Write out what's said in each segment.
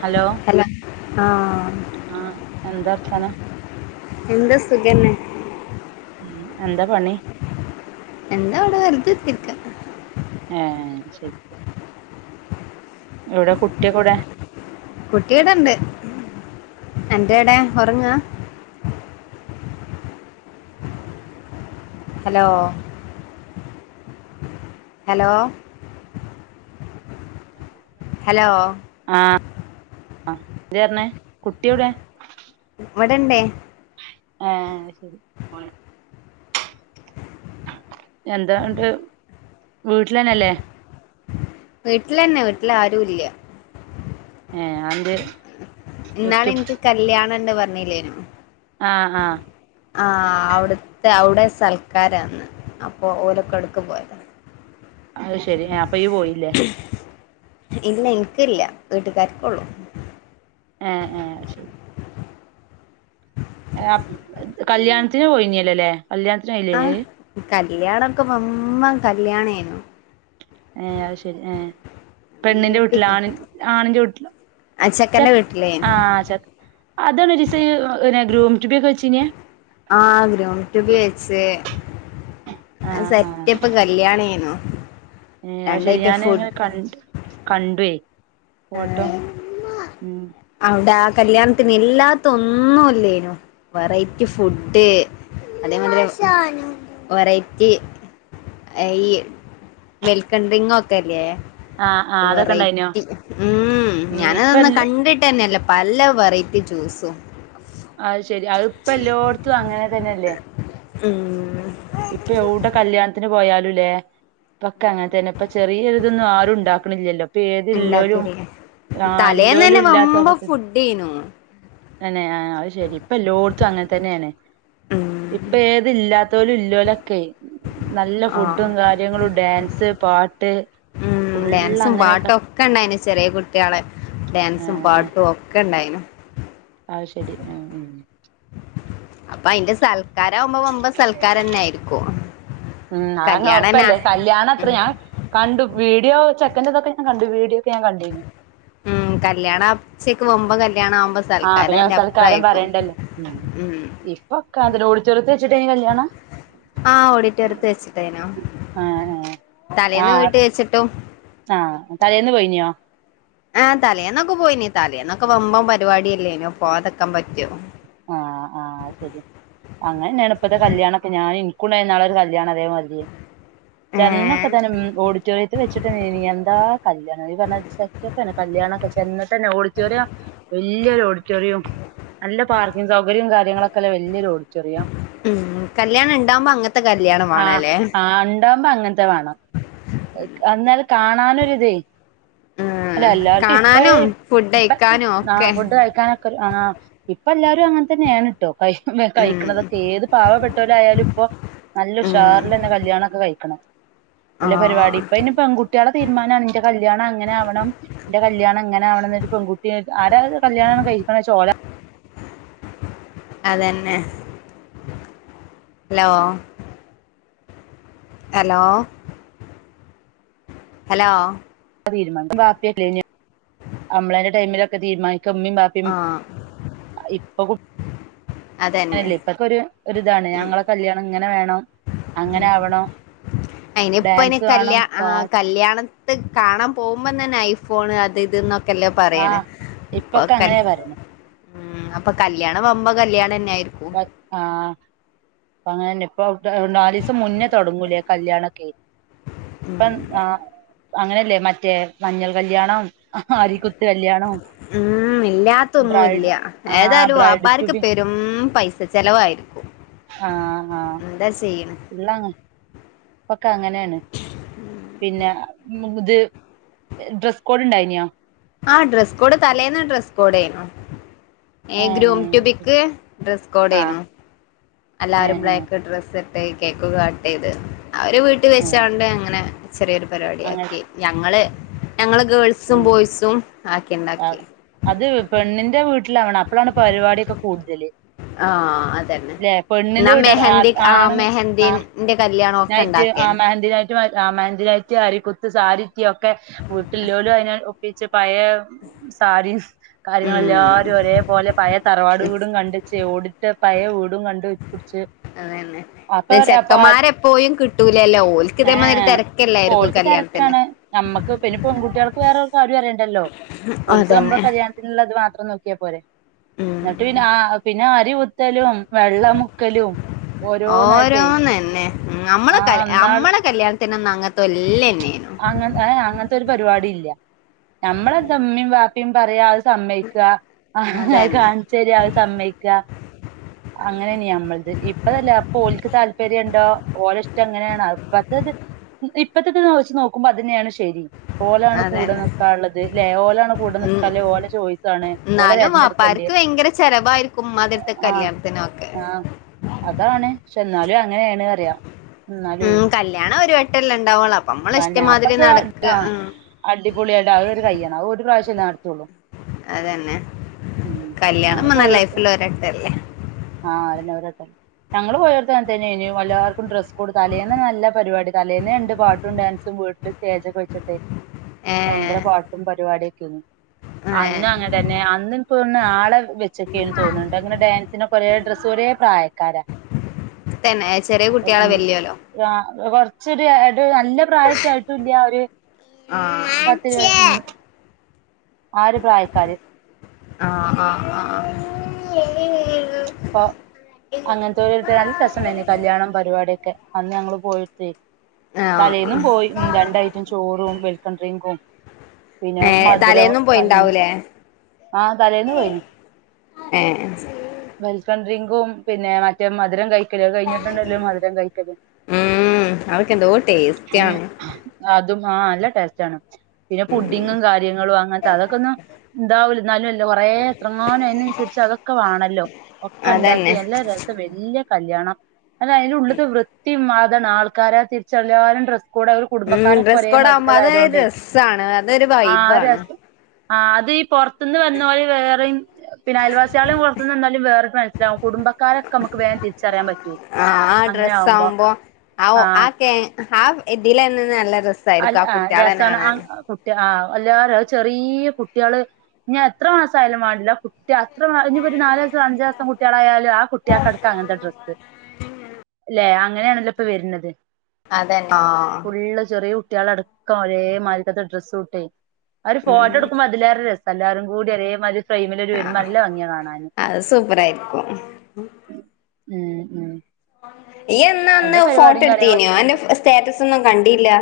Hello ആഹ ആഹ എന്താ അർത്ഥന എന്താ സുഖന്നെ ഉ എന്താ പണി എന്താ അവിടെ [unintelligible] ആഹ ശരി ഇവിടെ കുട്ടിയ കൂടെ കുട്ടിടെ ഇണ്ട് എന്റെടെ ഉറങ്ങാ ഹലോ ഹലോ ഹലോ ആഹ എത്രണേ കുട്ടിവിടെ ഇവിടെണ്ടേ ആഹ ശരി എന്താണ്ട് വീട്ടിലന്നെല്ലേ വീട്ടിലന്നെ വീട്ടില് ആരു ഇല്ല ഏ അത് എന്നാണ് എനിക്ക് കല്യാണ [unintelligible] പറഞ്ഞില്ലേും ആഹ് ആഹ് ആഹ് അവിടു അവിടെ സൽക്കാരാന്ന് ഇന്ന് അപ്പോ ഓലൊക്കെ അവ്ട്ക്ക് പോയതാ അത് ശെരി അപ്പൊ ഇയ്യ് പോയില്ലേ ഇല്ല ഇനിക്കില്ല വീട്ടുകാർക്കൊള്ളൂ ആ ആ ശെരി അപ് കല്യാണത്തിന് പോയിഞ്ഞല്ലോ ലെ ആ കല്യാണം ഒക്കെ വമ്പൻ ക കല്യാണേനു ഏ അത് ശെരി ഏ വി പെണ്ണിന്റെ എ പി വീട്ടില് ആണി ആണിന്റെ വീട്ടില് ആ ചെ ചെക്കന്റെ വീട്ടിലേ ആ ചെ അതാണ് ഒരു ദിവസം ഇയ്യ് പിന്നെ ഗ്രൂമ് ടു ബി വെച്ചിനെ ആ ഗ്രൂമ് ടു ബി വെച്ച് ആഹ് ആഹ് സെറ്റപ്പ് കല്യാണം ഏര്ന്നു ഏ അത് ശെരി ഞാൻ ഇങ്ങനെ ക കണ്ട്വേ ഫോട്ടോ അവിടെ ആ കല്യാണത്തിന് ഇല്ലാത്തത് ഒന്നുല്യേന്നു വെറൈറ്റി ഫുഡ് അതേമാതിരി വെറൈറ്റി ഈ വെൽക്കം ഡ്രിങ്കും ഒക്കെ ഇല്ലേ ആ ആ അതൊക്കെ ഉണ്ടായിനോ വെറൈറ്റി ഉം ഇപ്പ ഞാനതൊന്നും എല്ലോ കണ്ടിട്ട [unintelligible] പല വെറൈറ്റി ജ്യൂസും അത് ശെരി അത് ഇപ്പ എല്ലോട്ത്തും അങ്ങനെ തെന്നല്ലേ ഉം ഇപ്പ എവിടെ കല്യാണത്തിന് പോയാലും ഇല്ലേ [unintelligible] ക്കൊ അങ്ങനെതെന്നെ ഇപ്പ ചെറിയൊരു ഇതൊന്നും ആരും ഇണ്ടാക്ക്ണ്ല്ലല്ലോ ഇപ്പൊ ഏതില്ലേലും ഇണ്ടാക്കല് ആ ഇല്ലോലും തലേന്നന്നെ ഇല്ലാത്തവ വമ്പം ഫുഡേനു ന്നെ ആ അത് ശെരി ഇപ്പൊ എല്ലോട്ത്തും അങ്ങനെ തന്നേണ് ഉം ഇപ്പൊ ഏത് ഇല്ലാ ത്തോലു ലോലൊക്കെ ആ പാട്ട് ഉം ഫുള്ള് ഡാൻസും അങ്ങനെയൊക്കെ പാട്ടും ഒക്കെ ഇണ്ടായിന് ചെറിയ കുട്ട്യാളെ ആ ഡാൻസും ആ പാട്ടും ഒക്കെ ഇണ്ടായ്നു അത് ശെരി ഉം അപ്പൊ അതിന്റെ സ ഉം അങ്ങ് കല്യാണന്നാ ഒറപ്പല്ലേ കല്യാണം അത്ര ഉം ഞാൻ കണ്ടു വീഡിയോ ചെക്കന്റെതൊക്കെ ഞാൻ കണ്ടു വീഡിയോ ഞാൻ കണ്ടീനി ഉം കല്യാണ [unintelligible] വമ്പൻ കല്യ ആ അതില് സൽക്കാരം പറയണ്ടല്ലോ ഉം ഇപ്പൊക്കെ അതിന്റെ ഓഡിറ്റോറിയത്തിൽ വച്ച് ചിട്ടെ ണ് കല്യാണം ആ ഓഡിറ്റോറിയത്ത് വെച്ചിട്ടേയ്നു ആ ആ തലേന്ന് വീട്ടി വെച്ചിട്ടും ആ തലേന്ന് പോയിഞ്ഞ്യോ ആഹ് തലേന്നൊക്ക പോയിനി തലേന്നൊക്ക വമ്പം പരിവാടിയല്ലേനോ പോവാതക്കാൻ പറ്റോ ആഹ് ആഹ് ശരിയാ അങ്ങനെന്നെയാണ് ഇപ്പത്തെ കല്യാണൊക്ക ഞാന് ഇന്ക്കുണ്ടായിര്ന്ന് ഇന്നാളൊരു കല്യാണം അതേ മാതിരി ഏ ചെന്നപ്പ തന്നെ മ് ഓഡിറ്റോറിയത്തില് വെിച്ചിട്ടന്നേനി എന്താ കല്യാണം ഈ പറഞ്ഞാ [unintelligible] സെറ്റപ്പന്നെ കല്യാണൊക്ക ചെന്ന്ട്ടെന്നെ ഓഡ് റ്റോറിയം വല്യ ഒരു ഓഡിറ്റോറിയം നല്ല പാർ ഇങ് സൗകര്യും കാര്യങ്ങളൊക്കല്ല വല്യൊരു ഓഡിറ്റോറിയം മ് കല്യാണം ഇണ്ടാവുമ്പോ അങ്ങത്തെ കല്യാണം ആഹ് വാണലേ എക് അന്നാല കാണാനൊരിതേ അല്ല ഉം എല്ലാർക്കും ഇപ്പ കാണാനും ഫുഡ് ഇപ്പ കഴിക്കാനും [inaudible] ആ ഒക്കെ ഫുഡ് കഴിക്കാനൊക്ക ആ ഇപ്പ എല്ലാരും അങ്ങന തന്നെയാണ് ട്ടോ കൈ ഉം കൈക്ക്ണതൊക്കേത് പാവപ്പെട്ടോലായാലും ഇപ്പൊ നല്ല ഉം ഉഷാർലന്നെ കല്യാണൊക്ക കഴിക്ക്ണ് നല്ല പരിവാടി ആഹ് ഇപ്പ അയ്ന് പെൺകുട്ട്യോളെ തീരുമാനാണ് ഇന്റെ കല്യാണം അങ്ങനെ ആവണം ഇന്റെ കല്യാണം ഇങ്ങനാവണന്ന് ഒരു പെൺകുട്ടി ആരാ കല്യാണം കയ്‌ക്ക്ണ് ചാ ഓല അതന്നെ ഹലോ ഹലോ ഹലോ [inaudible] തീരുമാ [inaudible] ബാപ്പെയല്ലേയ് ന്യേ അമ്മളേന്റെ ടൈമിലൊക്ക തീരുമാനി ക്ക ഇമ്മിം ബാപ്പിം ആഹ് അ ഇപ്പ കു [inaudible] അതന്നെ അല്ലേ ഇപ്പൊക്കൊരു ഒരിതാണ് ഞങ്ങള കല്യാണം ഇങ്ങനെ വേണോ മ് അയിനിപ്പ ഇന് ഡാൻസ് വേണം കല്യ ആ പാട്ട് കല്യാണം ത്ത് കാണാൻ പോവുമ്പം തന്നെ ഐഫോണ് അത് ഇത് ന്നൊ ആഹ് ഇപ്പൊക്കെ അങ്ങനെ പറിണ് മ് അപ്പ കല്യാണം വമ്പം കല്യാണന്നെ പ ആഹ് പ്പങ്ങനന്നെ ഇപ്പൊ അവി [unintelligible] നാലീസം മുന്നേ തൊടങ്ങൂലേ കല്യാണക്കെ പ്പം ആഹ് അങ്ങനെല്ലേ മറ്റേ മഞ്ഞൾ കല്യാണം അരിക്കു മ് ബ്രൈഡ് ഇല്ലാത്തൊന്നുല്യ ആ ഏതായാലും ബ്രൈഡ് ടു വാപ്പാര്ക്ക് പെരും പൈസ് സ ചെലവായിരിക്കും ആഹ് ഹാ എന്താ ചെയ്യണ് ഫുള്ളാങ്‌ ക്ക അങ്ങനെയാണ് പിന്നെ മ് ഇത് ഡ്രസ്സ് കോഡ് ഇണ്ടായിന്യ ആ ഡ്രസ് കോഡ് തലേന്ന് ഡ്രസ്സ് കോഡേന്നു ഏ ഗ്രൂം ടു ബിക്ക് ഡ്രസ് ആ കോഡേന്നു ഏ എല്ലാരും ഏ ബ്ലായ്ക്ക് ഡ്രസ്സ് ട്ട് [unintelligible] കേക്കൊക്കെ കട്ട്‌ ചെയ്ത് അവര് വീട്ടി ഏ വെച്ചോണ്ട് അങ്ങനെ ചെറിയൊരു പരിപാടി അങ്ങനെ ആക്കി ഞങ്ങള് ഞങ്ങള് ഗേൾസും ഉം ബോയ്സും ആക്കിഇണ്ടാക്കി ട്ടിലാണ് അപ്പോഴാണ് പരിപാടിയൊക്കെ കൂടുതല് ആഹ് അതന്നെ ല്ലെ പെണ്ണിന്റെ എന്നാ വീട്ടാര് മെഹന്ദി ആ ആണുങ്ങക്ക് ആ മെഹന്ദീന്റെ കല്യാണം ഒക്കെ നൈറ്റ് ആ ഉണ്ടാക്കേന മെഹന്തി നൈറ്റ് ആ മെഹന്തി നൈറ്റ് അരി കുത്ത് സാരി അതിനായ് ഒപ്പിച്ച് പഴയ സാരിയും ഉം കാര്യങ്ങളെല്ലാരും ഒരേപോലെ പഴേ തറവാട് വീടും കണ്ടേച്ച് ഓടിട്ട് പഴയ വീടും കണ്ടു അതന്നെ ദേ ചെക്കന്മാരെപ്പോഴും കിട്ടൂലല്ലോ ഓൽക്കിതേ ഏ മാതിരി തിരക്കല്ലായിരിക്കും ഓൽക്ക് കല്യാണത്തിന് വേറൊരു കാര്യം അറിയണ്ടല്ലോ ഓല്ക്ക് നമ്മുടെ അതന്നെ കല്യാണത്തിനുള്ള അത് മാത്രം നോക്കി നോക്കിയപോരെ ഉം എന്നിട്ട് പിന്നെ ആ പിന്നെ അരിവുത്തലും ഓരോന്നെന്നെ നമ്മള് ആ കല് നമ്മള കല്യാണ നത്തിനൊന്നും [unintelligible] അങ്ങനെ ഏ അങ്ങനത്തെ ഒരു പരിപാടി ഇല്ല നമ്മളെ ദമ്മി മ്മിയും പറയാ അ സമ്മയിക്കുവാ അത് അതന്നെ കാണിച്ചരിക അത് സമ്മയിക്കുവാ അങ്ങനെ തന്നെയാ നമ്മൾടേത് ഇപ്പതല്ലേ അപ്പം ഓൽക്ക് താല്പര്യം ഉണ്ടോ ഓല് ഇഷ്ടം എങ്ങനെയാണ് ഇപ്പ അത് അത് ഇപ്പഴത്തെ [unintelligible] നോക്കുമ്പോ അതിനെയാണ് ശരി ഓലാണ് കൂടെ അതന്നെ നിക്കാനുള്ളത് ഇല്ലേ ഓലാണ് കൂടെ ഉം നിക്കാല്ലേ ഓല ചോയ്സ് ആണ് ഓല എന്നാലും തിരഞ്ഞെടുക്കണ്ടിയെ വാപ്പാർക്ക് ഭയങ്കര ചെലവായിരിക്കും ഉമ്മാതിരത്തെ ആഹ് കല്യാണത്തിനൊക്കെ ആഹ് അതാണ് പക്ഷെ എന്നാലും അങ്ങനെയാണ് അറിയാം ഉം കല്യാണം ഒരു വെ ട്ടല്ലാ വന്നെ അപ്പ അത് ആ ഉം അടിപൊടിയായിട്ട് ആ അവര് കഴിയണം അ ഒരു പ്രാവശ്യ ചില നടത്തുള്ളൂ അതന്നെ ഉം കല്യാണം ഞങ്ങള് മതെ [unintelligible] പോയോട് ലൈഫിൽ ഒരവട്ടല്ലേ ആഹ് അതന്നെ ഓരോരുത്തര് ഞങ്ങള് പോയോർത്തങ്ങനെ തന്നെയാർന്നു എല്ലാവർക്കും ഡ്രസ്സ് കോഡ് തലേന്ന്‌ നല്ല പരിപാടി തലേന്നെണ്ട് പാട്ട് പാട്ടും ഡാൻസും വീട്ടി സ്റ്റേജൊക്കെവെച്ചിട്ടെ ഏ ഭയങ്കര പാട്ടും പരിപാടിയ [unintelligible] ഏ അന്ന് അങ്ങനെ തന്നെ അന്ന് എക്ക്തോന്നുണു ആളെ വെച്ചക്കെയ് തോന്നുന്നുണ്ട് അങ്ങനെ ഡാൻസിനൊക്കെ ഒരേ ഡ്രെസ്സ് ഒരേ പ്രായക്കാരാ തന്നെ ചെറിയ കുട്ടികളെ അപ്പൊഞ വല്യോലോ ശരിയായിട്ട് നല്ല പ്രായായിട്ടുല്ല ഒരു ആ പത്തിരൂപത് വയസ ആഹ ആഹ ആഹ ഉ [unintelligible] അപ്പൊ അങ്ങനത്തെരായിട്ട് നല്ല രസണ്ടായിന് കല്യാണം പരിപാടിയൊക്കെ അന്ന് ഞങ്ങള് പോയിട്ടേ ആ ആ തലേന്നും ആ പോയി രണ്ടായിട്ടും ചോറും വെൽക്കഡ്രിങ്കും പിന്നെ ഏ മധുരം തലേന്നും പോയിണ്ടാവൂലേ ആഹ തലേന്ന് പോയിന് ഏ വെൽക്കംഡ്രങ്കും പിന്നെ മറ്റ മധുര കഴി കഴിക്കല് കഴിഞ്ഞിട്ടുണ്ടല്ലോ മധുരം കഴിക്കല് ഉം അതൊക്കെ എന്തോ ടേസ്റ്റ് ആണ് അതും ആഹ നല്ല ടേസ്റ്റ് ആണ് പിന്നെ പുഡിങ്ങും കാര്യങ്ങളും അങ്ങനത്തെ അതൊക്കെ ഒന്നും ഇതാവൂല്ല എന്നാലും അല്ല കൊറെേ എത്രങ്ങാനും അതിനനുസരിച്ച് അതൊക്കെ വേണല്ലോ ഒക്കെ ഉണ്ടാക്കി അതന്നെ എല്ലാ രസം വല്യ കല്യാണം അല്ല അയിനുള്ളത്തെ വൃത്തിയും ആൾക്കാരെ തിരിച്ചിറിയാനും ഡ്ര ഉം ഡ്രസ്സ് കോഡ് ആകുമ്പോ അത് രസാണ് അതൊരു വൈബാണ് ആ യി പൊർ പുറത്തന്ന് വന്നോര് വേറെയും പിന്നെ അയൽവാസികളും പുറത്തുന്ന് വന്നോലും വേ പറ്റുവേ ആഹ ആ അങ്ങനെ ഡ്രെസ്സ് ആവുമ്പോ ആകുമ്പോ ആ ആഹ് ആക്കെ ആ എതിലെ നല്ല അ രസായിരിക്കും ആ കുട്ടികളെന്നെ രസാണ് ആ കാണാന് കുട്ടി ആ എല്ലാരും ചെറിയ കുട്ടികള് ഞ് എത്ര മാസായാലും വേണ്ടില്ല അത്ര ഇനി ഇപ്പോ ഒരു നാലിസം അഞ്ചിസം കുട്ടികളായാലും ആ കുട്ടികൾക്കടക്കം അങ്ങനത്തെ ഡ്രസ്സ് അല്ലെ അങ്ങനെയാണല്ലോ ഇപ്പൊ വരുന്നത് അതെങ്ങാ ഫുള്ള് ചെറിയ കുട്ടികളടക്കം ഒരേ മാതിരിക്കത്തെ ഡ്രസ്സ് ഇട്ടേ ഒരുഫോട്ടോ എടുക്കുമ്പോഅതിലേറെ രസം എല്ലാരും കൂടി ഒരേ മാതിരി ആ അത് സൂപ്പറായിരിക്കും ഉം ഉം ഇയ് എന്നാ അയിന്റെ അന്ന് ഫോട്ടോ പരിപാടിയും എടുത്തിനോ കാര്യങ്ങളൊക്കെ അന്റെ സ്റ്റാറ്റസ് ഒന്നും കണ്ടില്ലാ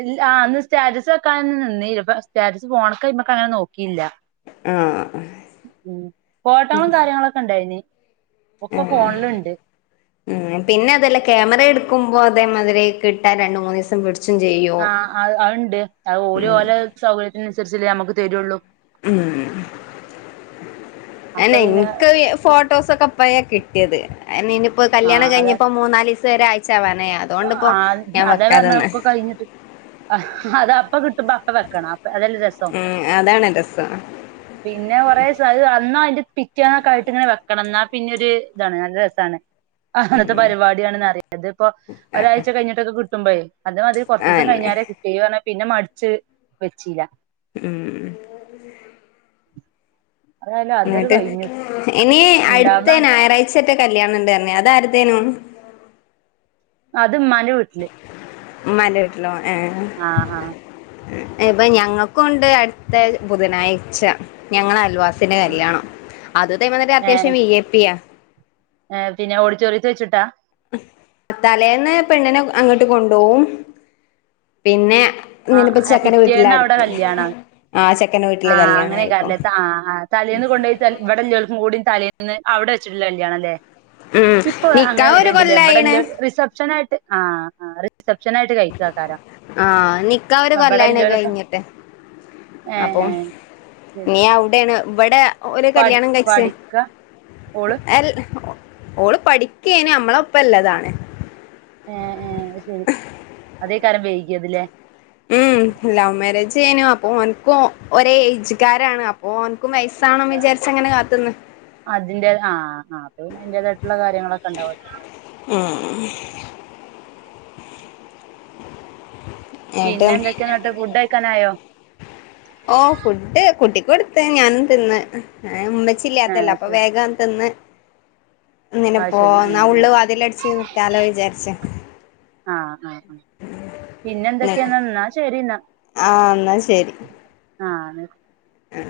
ഇല്ലാ അന്ന് സ്റ്റാറ്റസ് വെക്കാനെന്നുംനിന്നീല്ല ഇപ്പം സ്റ്റാറ്റസ് ഫോണ്ക്ക് അയ്മക്ക അങ്ങനെ നോകീല്യാനോക്കിയില്ല ആ ഫോട്ടോകളും കാര്യങ്ങളൊക്കെ ഇണ്ടായിനി ആ ഉ പിന്നെ അതല്ല ക്യാമറ എടു ക്കുമ്പോ അതേ മതിരി കിട്ടാ രണ്ട് മൂന്ന് ദിവസം പിടിചും ആ ആ അതുണ്ട് അത് ഓലെ ഓലെ സൗകര്യത്തിന് തീരിച്ചേമുമ്പ് തരുയുള്ളൂ ഉം അപ്പൊ അഹ് പിന്നെ എനിക്ക് ഫോട്ടോസൊക്കെ പഴ യത് ഇനിപ്പോ ആ കല്യാണം അതാ കഴിഞ്ഞപ്പോ മൂന്നാല് ഒരാഴ്ച് ആവ് ആ അതെ പറന്നക്കെ കഴിഞ്ഞിട്ട് അത് അപ്പ കിട്ട് ബപ്പ വെക്ക അതെരു രസം ഉം അതാണ് രസം പിന്നെ കൊറേ [unintelligible] പിറ്റേന്ന് കഴുത്തിൽ ഇങ്ങനെ വെക്കണം എന്ന പിന്നെ ഒരു ഇതാണ് നല്ല രസമാണ് അങ്ങനത്തെ പരിപാടിയണെന്ന് അറിയാം ഇതിപ്പോ ഒരാഴ്ച കഴിഞ്ഞിട്ട് കുട്ടും പയെ അത് മതി കുറച്ച് ദിവസം ആന്നെ കഴിഞ്ഞേ കിട്ടിയേ പിന്നെ മടിച്ച് വെച്ചില്ല ഉം അതായാലും അതൊരു എന്നിട്ട് കഴിഞ്ഞു ഇനി ഇണ്ടാവുന്ന അടുത്ത ഞായറാഴ്ച ഒറ്റ കല്യാണണ്ട് തന്നെ അത് ആരുടത്തേന്ന് അത് ഉമ്മാൻ്റെ വീട്ടില് ഉമ്മാൻ്റെ വീട്ടില് ഏ ആഹ് ആഹ് ഇപ്പൊ ഞങ്ങൾക്കുണ്ട് അടുത്ത ബുധനാഴ്ച ഞങ്ങൾ അയൽ ന്റെ ഉം കല്യാണം അത് തന്നെ അത്യാവശ്യം വി ഐ പ്പിയ എ പിന്നെ ഓടിറ്റോറിയത്തിൽ വെച്ചിട്ടാ തലേന്ന് പെണ്ണിനെ അങ്ങോട്ട് കൊണ്ടു പോവും പിന്നെ ആ നിനിപ്പ അ ചെക്കന്റെ പിറ്റേന്ന അവിടെ വീട്ടിലായിരിക്കും കല്യാണം ആ ചെക്കന്റെ വീട്ടില് ആഹ് കല്യാണായിരിക്കും അങ്ങനെക്കായില്ലേ താ ആ ആ തലേൽന്ന് കൊണ്ട് പോയിട്ട് അല്ല് ഇവിടെ എല്ലവർക്കും കൂടി തലേന്ന് ന്ന് അവിടെ വെച്ചിട്ടില്ല കല്യാണം അല്ല? ഉം ഇപ്പോ അങ്ങനെ നിക്കാഹ് ഒരു വരുണ്ടില്ലേ കൊല്ലായിണ് എവിടെല്ലോ റിസപ്ഷൻ ആയിട്ട് ആആ റ് സെപ്ഷനായിട്ട് കഴിക്കുവോ ആഹാരം ആ നിക്കഖ് ഒരു കൊല്ലായണ് കഴിഞ്ഞിട്ട് ഏഹ് അപ്പൊ ഏഹ് ശരി നീ അവിടെയാണ് ഇവിടെ ഒരു പഠി കല്യാണം കഴച്ച് പഠിക്കാ ഓള് എല് ഓള് പഠിക്കേന് നമ്മളൊപ്പല്ലതാണ് അതേ കാരം വേക്ക [unintelligible] അതില്ലെ മം ലവ് മാരേജ് ചെയ്യനു അപ്പൊ ഓനക്ക് ഒരേ ഏജുകാരാണ് അപ്പൊ ഓൻ - അതിന്റെ ആ ആ പിന്നെ അതിന്റേതായിട്ടുള്ള കാര്യങ്ങളൊക്കെ ഉണ്ടാവല്ലോ [unintelligible] പിന്നെ എന്തൊക്കെയാ ഫുഡ് കഴിക്കാനായോ ഓ ഫുഡ് കുട്ടിക്ക് കൊടുത്ത് ഞാനും തിന്ന് ആ ഉമ്മച്ചില്ലാത്തല്ലോ അപ്പൊ ശരി വേഗം തിന്ന് ആ ഇന്നിനപ്പോ ശരി ആ എന്നാ ഉള്ളു അതില അടിച്ച് നിക്കാലോ വിചാരിച്ചേ ആ ആ ആ പിന്നെ ന്നൻ എന്തൊക്കെയാ എന്നാ ശരി എന്നാ ആ എന്നാ ശരി ആ ന്ന് ആ